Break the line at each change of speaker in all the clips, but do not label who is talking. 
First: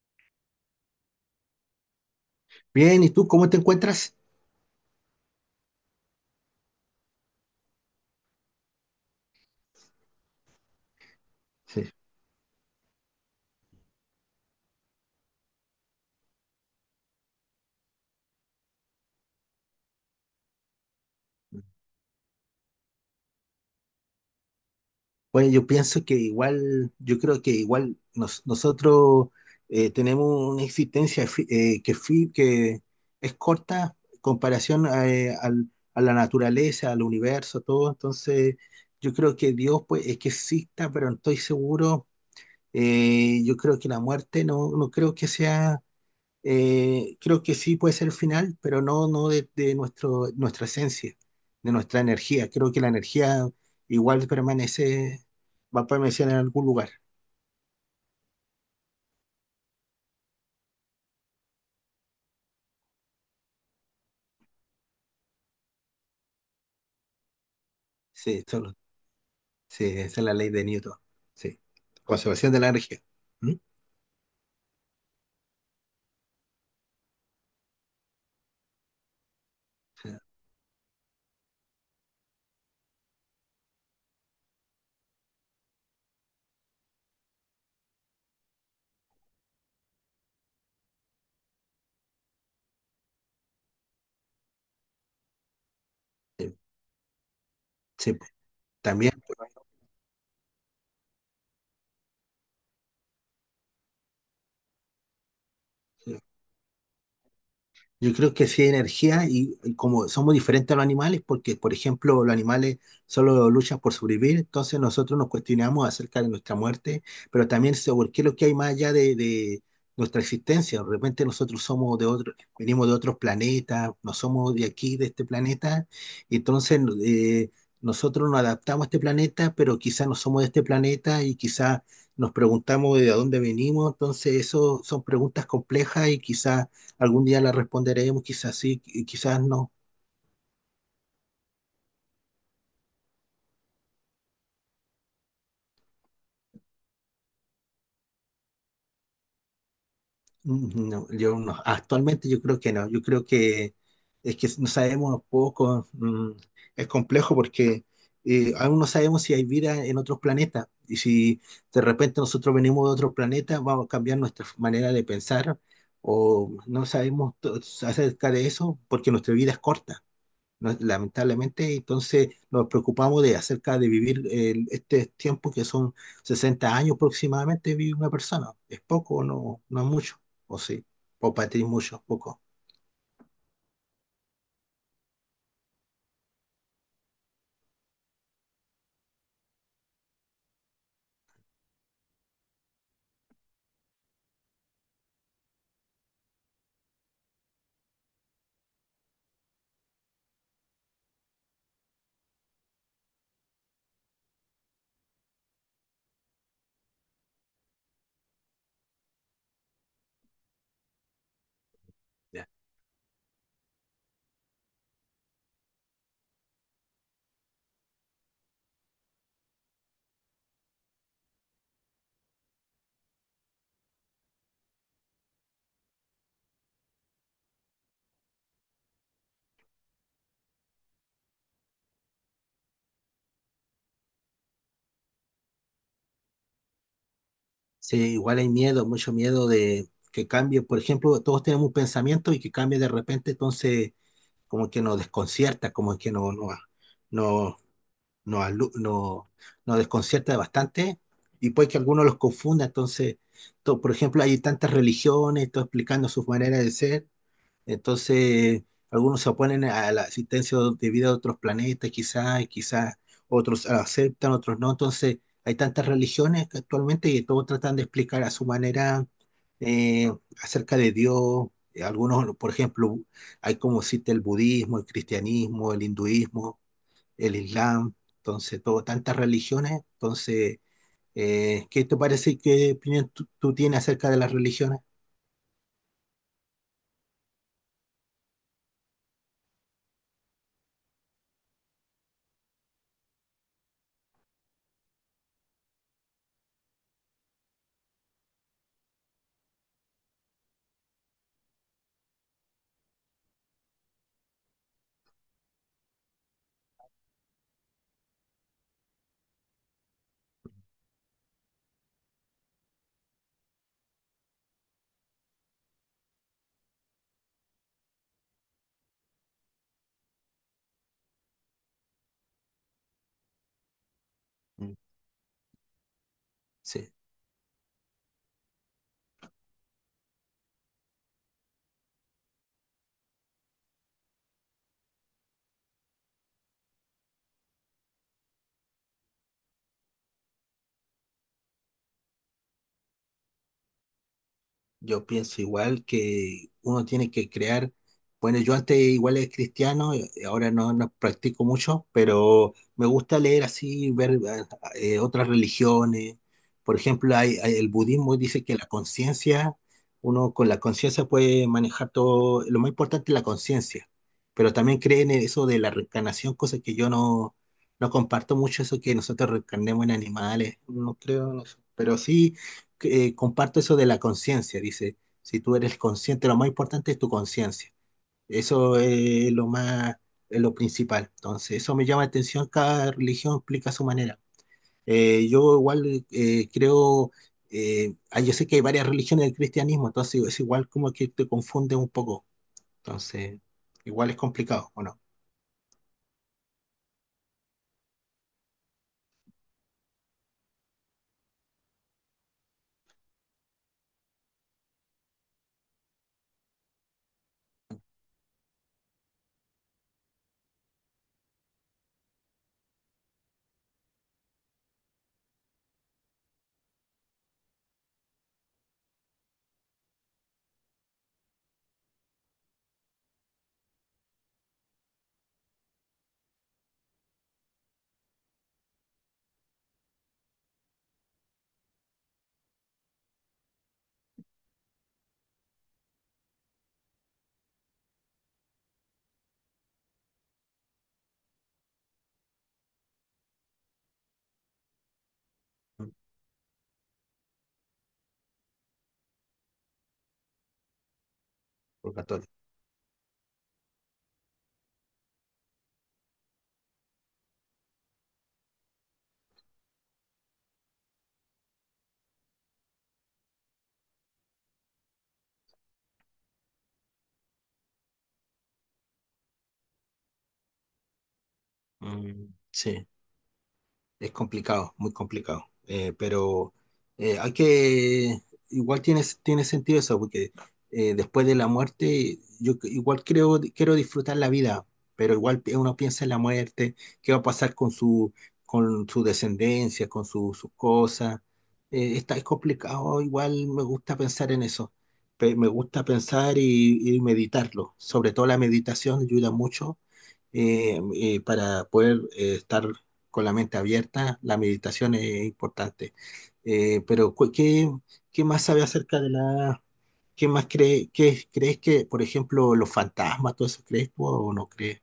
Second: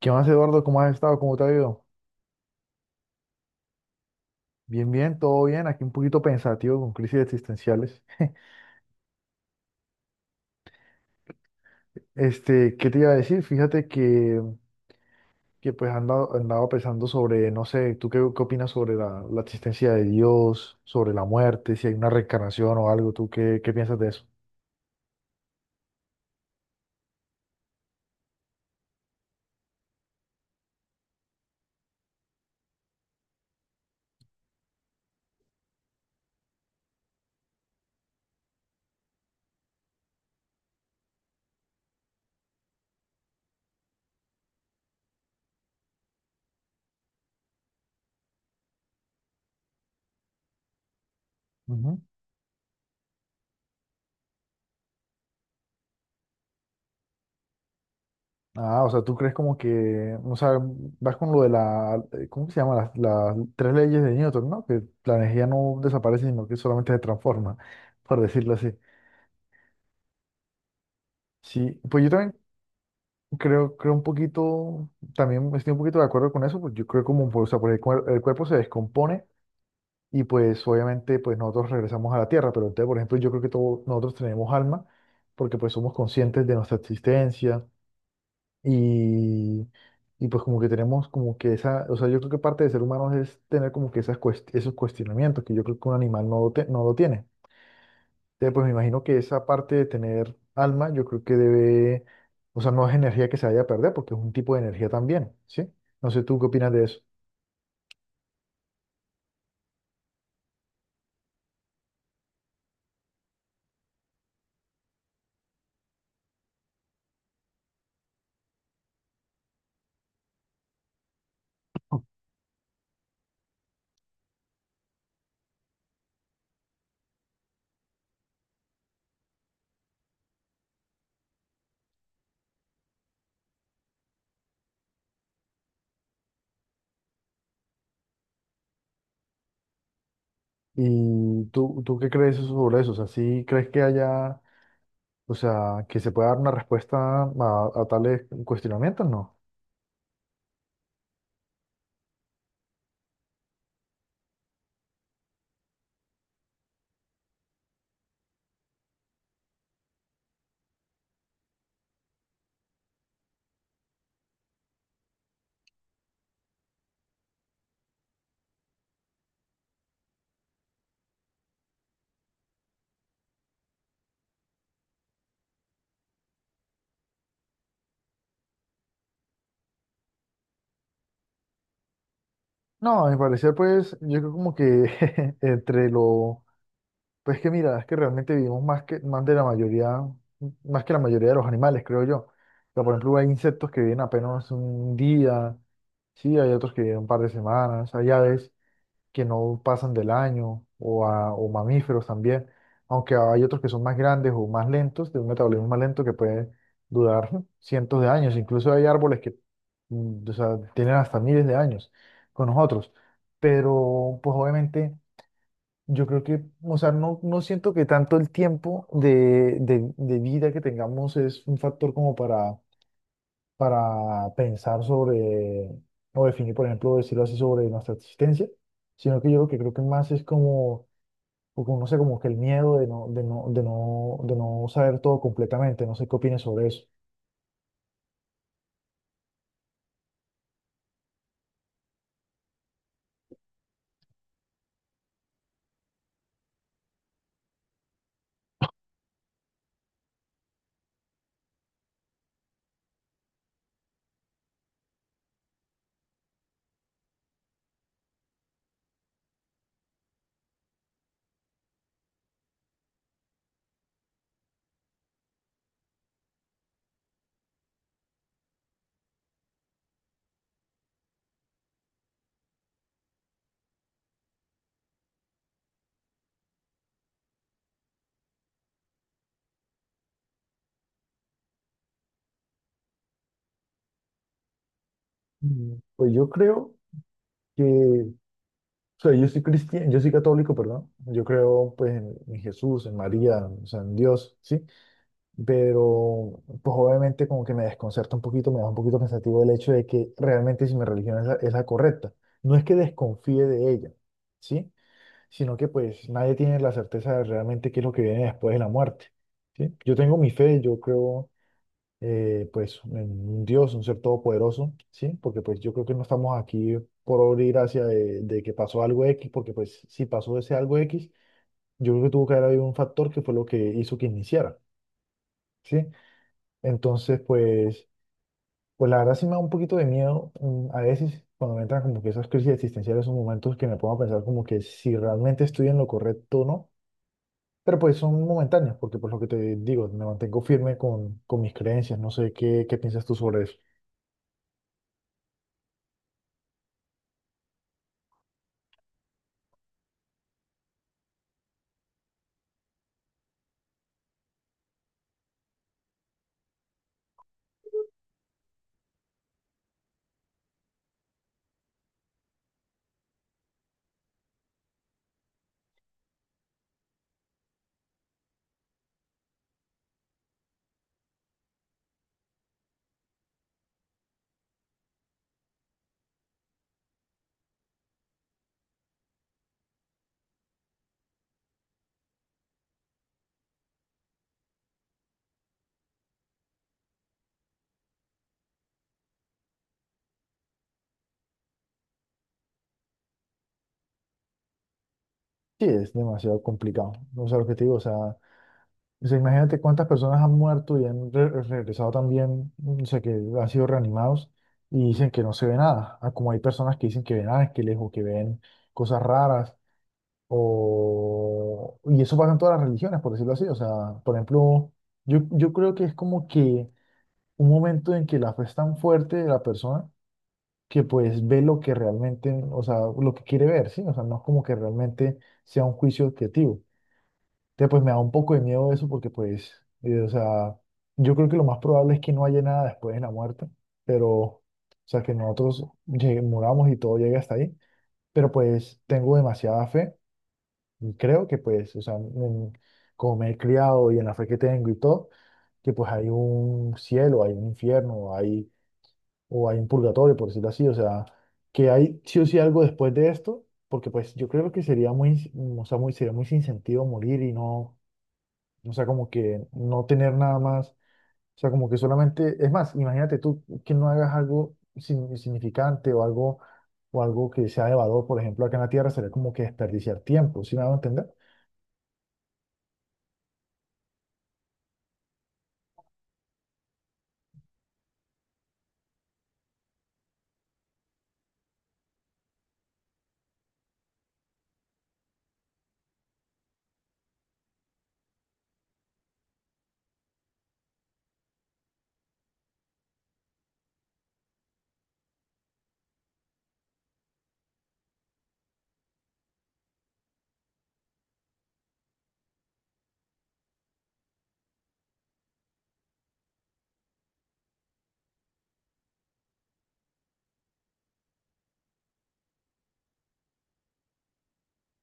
¿Qué más, Eduardo? ¿Cómo has estado? ¿Cómo te ha ido?
Bien, ¿y tú cómo te encuentras?
Bien, bien, todo bien. Aquí un poquito pensativo con crisis existenciales.
Sí.
Este, ¿qué te iba a decir? Fíjate que, andaba pensando sobre, no sé. ¿Tú qué opinas sobre la existencia de Dios, sobre la muerte, si hay una reencarnación o algo? ¿Tú qué piensas de eso?
Bueno, yo pienso que igual, yo creo que igual nosotros tenemos una existencia que es corta en comparación a, a la naturaleza, al universo, todo. Entonces, yo creo que Dios, pues, es que exista, pero no estoy seguro. Yo creo que la muerte no creo que sea. Creo que sí puede ser el final, pero no, no de, de nuestra esencia, de
Ujú.
nuestra energía. Creo que la energía igual permanece, va a permanecer en algún lugar.
Ah, o sea, ¿tú crees como que, o sea, vas con lo de la, cómo se llama? Las tres leyes de Newton, ¿no? Que la energía no desaparece, sino que solamente se transforma, por
Sí,
decirlo así.
solo, sí, esa es la ley de Newton. Sí,
Sí, pues yo también.
conservación de la energía. ¿Mm?
Creo un poquito, también estoy un poquito de acuerdo con eso, pues yo creo como, pues, o sea, porque el cuerpo se descompone
Sí,
y pues obviamente pues nosotros regresamos a la tierra, pero entonces, por ejemplo, yo creo que todos nosotros tenemos alma porque pues somos conscientes de nuestra existencia y, y pues como que tenemos como que esa, o sea, yo creo que parte de ser humano es tener como que esas esos cuestionamientos que yo creo que un animal no, no lo tiene.
sí, pues,
Entonces, pues me imagino
también.
que esa parte de tener alma, yo creo que debe, o sea, no es energía que se vaya a perder, porque es un tipo de energía también, ¿sí? No sé, ¿tú qué opinas de eso?
Yo creo que sí hay energía y como somos diferentes a los animales, porque por ejemplo los animales solo luchan por sobrevivir. Entonces nosotros nos cuestionamos acerca de nuestra muerte, pero también sobre qué es lo que hay más allá de nuestra existencia. De repente nosotros somos de otro, venimos de otros planetas, no somos de aquí, de este planeta, y entonces, nosotros nos adaptamos a este planeta, pero quizás no somos de este planeta y quizás nos preguntamos de dónde venimos. Entonces eso son preguntas complejas y quizás algún día la responderemos, quizás sí, quizás no.
¿Y tú qué crees sobre eso? O sea, ¿sí crees que haya, o sea, que se pueda dar una respuesta a tales cuestionamientos? No.
Mm, no, yo no. Actualmente yo creo que no. Yo creo que es que no sabemos poco. Es complejo porque, aún no sabemos si hay vida en otros planetas. Y si de repente nosotros venimos de otro planeta, vamos a cambiar nuestra manera de pensar o no acerca de eso, porque nuestra vida es corta. No, lamentablemente. Entonces nos preocupamos de acerca de vivir este tiempo que son 60 años aproximadamente vive una persona. ¿Es poco o no es mucho? ¿O sí? ¿O para ti es mucho? ¿Poco?
No, a mi parecer, pues, yo creo como que entre lo Pues que mira, es que realmente vivimos más que la mayoría de los animales, creo yo. O sea, por ejemplo, hay insectos que viven apenas un día, sí, hay otros que viven un par de semanas, hay aves que no pasan del año, o, o mamíferos también, aunque hay otros que son más grandes o más lentos, de un metabolismo más lento que puede durar cientos de años. Incluso hay árboles que, o sea, tienen hasta miles de años con
Ya.
nosotros. Pero, pues obviamente. Yo creo que, o sea, no, no siento que tanto el tiempo de vida que tengamos es un factor como para pensar sobre, o definir, por ejemplo, decirlo así, sobre nuestra existencia, sino que yo lo que creo que más es como, como no sé, como que el miedo de no saber todo completamente, no sé qué opinas sobre eso.
Sí, igual hay miedo, mucho miedo de que cambie. Por ejemplo, todos tenemos un pensamiento y que cambie de repente, entonces como que nos desconcierta, como que no, no, no, nos, alu- nos, nos desconcierta bastante y puede que algunos los confunda. Entonces, por ejemplo, hay tantas religiones, todo explicando sus maneras de ser. Entonces, algunos se oponen a la existencia de vida de otros planetas, quizás, y quizás otros la aceptan, otros no. Entonces, hay tantas religiones que actualmente y todos tratan de explicar a su manera, eh, acerca de Dios. Algunos, por ejemplo, hay como existe el budismo, el cristianismo, el hinduismo, el Islam. Entonces, todo, tantas religiones. Entonces, ¿qué te parece? ¿Qué opinión tú tienes acerca de las religiones?
Pues yo creo que, o sea, yo soy cristiano, yo soy católico, perdón, yo creo pues en Jesús, en María, o sea, en Dios, ¿sí? Pero pues obviamente como que me desconcerta un poquito, me da un poquito pensativo el hecho de que realmente si mi religión es la correcta. No es que desconfíe de ella, ¿sí? Sino que pues nadie tiene la certeza de realmente qué es lo que viene después de la muerte, ¿sí? Yo tengo mi fe, yo creo, pues en un Dios, un ser todopoderoso, ¿sí? Porque pues yo creo que no estamos aquí por abrir hacia de que pasó algo X, porque pues si pasó ese algo X, yo creo que tuvo que haber habido un factor que fue lo que hizo que iniciara,
Mm.
¿sí?
Sí.
Entonces, pues, pues la verdad sí me da un poquito de miedo, a veces cuando me entran como que esas crisis existenciales, son momentos que me pongo a pensar como que si realmente estoy en lo correcto o no, pero pues son momentáneos, porque por lo que te digo, me mantengo firme con mis creencias, no sé qué piensas tú sobre eso.
Yo pienso igual que uno tiene que crear, bueno, yo antes igual era cristiano, ahora no, no practico mucho, pero me gusta leer así, ver otras religiones. Por ejemplo, el budismo dice que la conciencia, uno con la conciencia puede manejar todo, lo más importante es la conciencia, pero también creen en eso de la reencarnación, cosa que yo no, no comparto mucho, eso que nosotros reencarnemos en animales, no creo en eso, pero sí, comparto eso de la conciencia, dice, si tú eres consciente, lo más importante es tu conciencia. Eso es lo más, es lo principal. Entonces, eso me llama la atención, cada religión explica a su manera. Yo igual yo sé que hay varias religiones del cristianismo, entonces es igual como que te confunde un poco. Entonces, igual es complicado, ¿o no?
Sí, es demasiado complicado, no sé lo que te digo, o sea, imagínate cuántas personas han muerto y han regresado también, o sea, que han sido reanimados y dicen que no se ve nada. Ah, como hay personas que dicen que ven ángeles o que ven cosas raras. O, y eso pasa en todas las religiones, por decirlo así. O sea, por ejemplo, yo creo que es como que un momento en que la fe es tan fuerte de la persona que pues ve lo que realmente, o sea, lo que quiere ver, ¿sí? O sea, no es como que realmente sea un juicio objetivo. Entonces, pues me da un poco de miedo eso porque pues, o sea, yo creo que lo más probable es que no haya nada después de la muerte, pero, o sea, que nosotros muramos y todo llegue hasta ahí, pero pues tengo demasiada fe y creo que pues, o sea, como me he criado y en la fe que tengo y todo, que pues hay un cielo, hay un infierno, o hay un purgatorio, por decirlo así, o sea, que
Por
hay sí o
católico.
sí algo después de esto, porque pues yo creo que sería o sea, muy, sería muy sin sentido morir y no, o sea, como que no tener nada más, o sea, como que solamente, es más, imagínate tú que no hagas algo significante o algo que sea de valor, por ejemplo, acá en la Tierra, sería como que desperdiciar tiempo, ¿sí me a entender?
Mm, sí. Es complicado, muy complicado. Pero, eh, hay que, igual tiene sentido eso, porque, después de la muerte, yo igual creo, quiero disfrutar la vida, pero igual uno piensa en la muerte, qué va a pasar con su descendencia, con sus cosas. Es complicado, igual me gusta pensar en eso. Me gusta pensar y meditarlo. Sobre todo la meditación ayuda mucho, para poder estar con la mente abierta, la meditación es importante. Pero, ¿qué, qué más sabe acerca de la... ¿Qué más cree, qué, crees que, por ejemplo, los fantasmas, todo eso, crees tú o no crees?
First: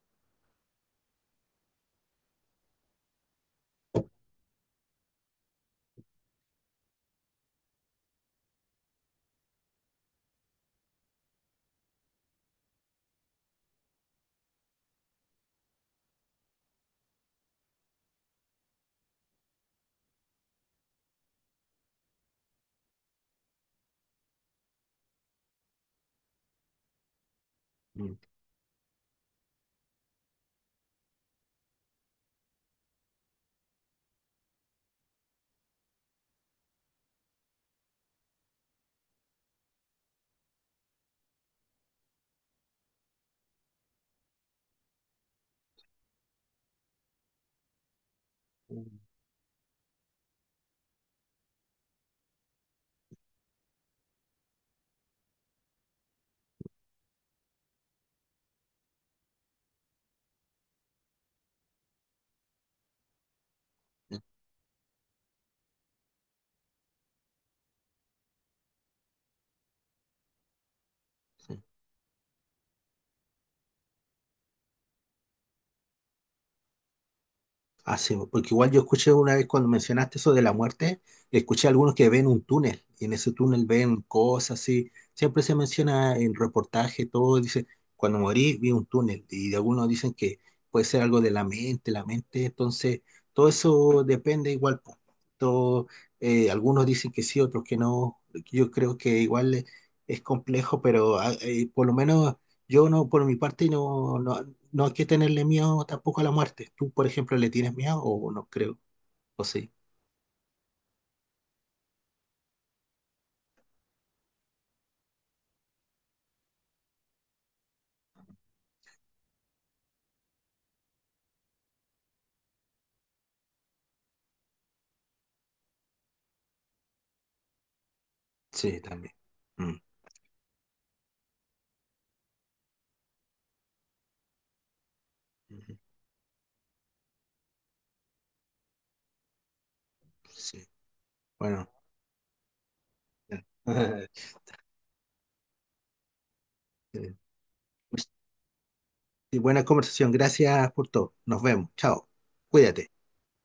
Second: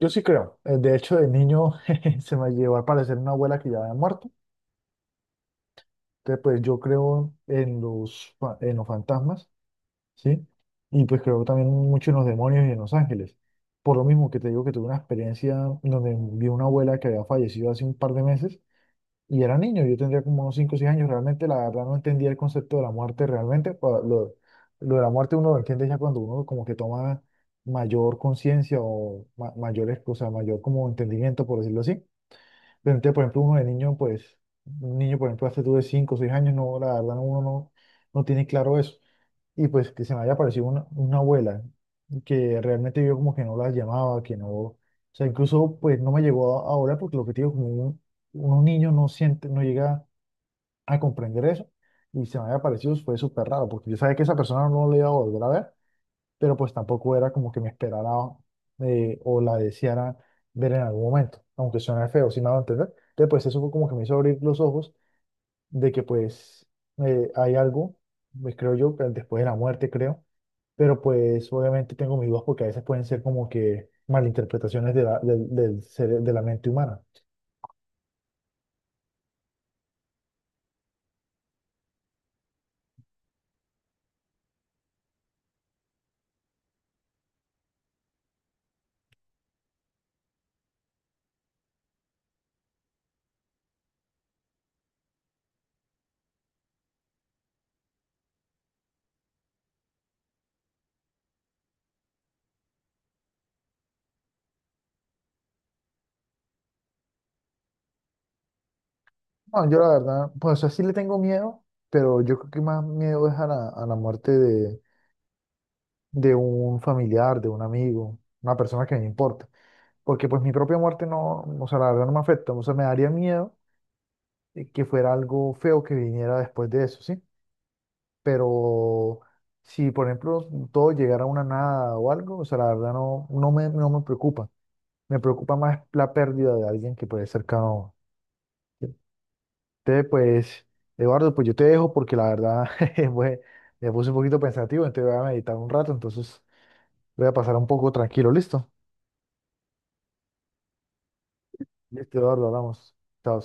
Yo sí creo. De hecho, de niño se me llevó al parecer una abuela que ya había muerto. Entonces, pues yo creo en los fantasmas, ¿sí? Y pues creo también mucho en los demonios y en los ángeles. Por lo mismo que te digo que tuve una experiencia donde vi una abuela que había fallecido hace un par de meses y era niño, yo tendría como unos 5 o 6 años. Realmente, la verdad, no entendía el concepto de la muerte realmente. Lo de la muerte uno lo entiende ya cuando uno como que toma mayor conciencia o o sea, mayor como entendimiento, por decirlo así. Pero entonces, por ejemplo, uno de niño, pues, un niño, por ejemplo, hace tú de 5 o 6 años, no, la verdad, no, uno no, no tiene claro eso. Y pues que se me haya aparecido una abuela que realmente yo como que no la llamaba, que no, o sea, incluso pues no me llegó a orar porque lo que te digo, como unos niños no siente, no llega a comprender eso. Y se me había aparecido fue súper raro porque yo sabía que esa persona no le iba a volver a ver, pero pues tampoco era como que me esperara, o la deseara ver en algún momento, aunque suene feo, si me hago entender. Entonces, pues eso fue como que me hizo abrir los ojos de que pues, hay algo, pues creo yo, que después de la muerte, creo, pero pues
Mm.
obviamente tengo mis dudas porque a veces pueden ser como que malinterpretaciones de la, del, del cere- de la mente humana.
Ah, sí, porque igual yo escuché una vez cuando mencionaste eso de la muerte, escuché a algunos que ven un túnel y en ese túnel ven cosas así. Siempre se menciona en reportaje, todo dice, cuando morí vi un túnel y algunos dicen que puede ser algo de la mente. Entonces todo eso depende igual. Po. Todo, algunos dicen que sí, otros que no. Yo creo que igual, es complejo, pero por lo menos yo no, por mi parte, no hay que tenerle miedo tampoco a la muerte. ¿Tú, por ejemplo, le tienes miedo o no creo? ¿O
No,
sí?
yo la verdad, pues así le tengo miedo, pero yo creo que más miedo es a a la muerte de un familiar, de un amigo, una persona que me importa. Porque pues mi propia muerte no, o sea, la verdad no me afecta, o sea, me daría miedo, que fuera algo feo que viniera después de eso, ¿sí?
Sí, también.
Pero
Mm.
si, por ejemplo, todo llegara a una nada o algo, o sea, la verdad no me preocupa, me preocupa
Ujú.
más la pérdida de alguien que puede ser cercano. Entonces,
Sí.
pues, Eduardo, pues yo te
Bueno.
dejo porque la verdad jeje, pues, me puse un poquito pensativo, entonces voy a meditar un rato, entonces
Sí.
voy a pasar un poco
Pues,
tranquilo, ¿listo?
sí, buena conversación. Gracias por todo. Nos vemos. Chao.
Listo, Eduardo,
Cuídate.
hablamos. Chao.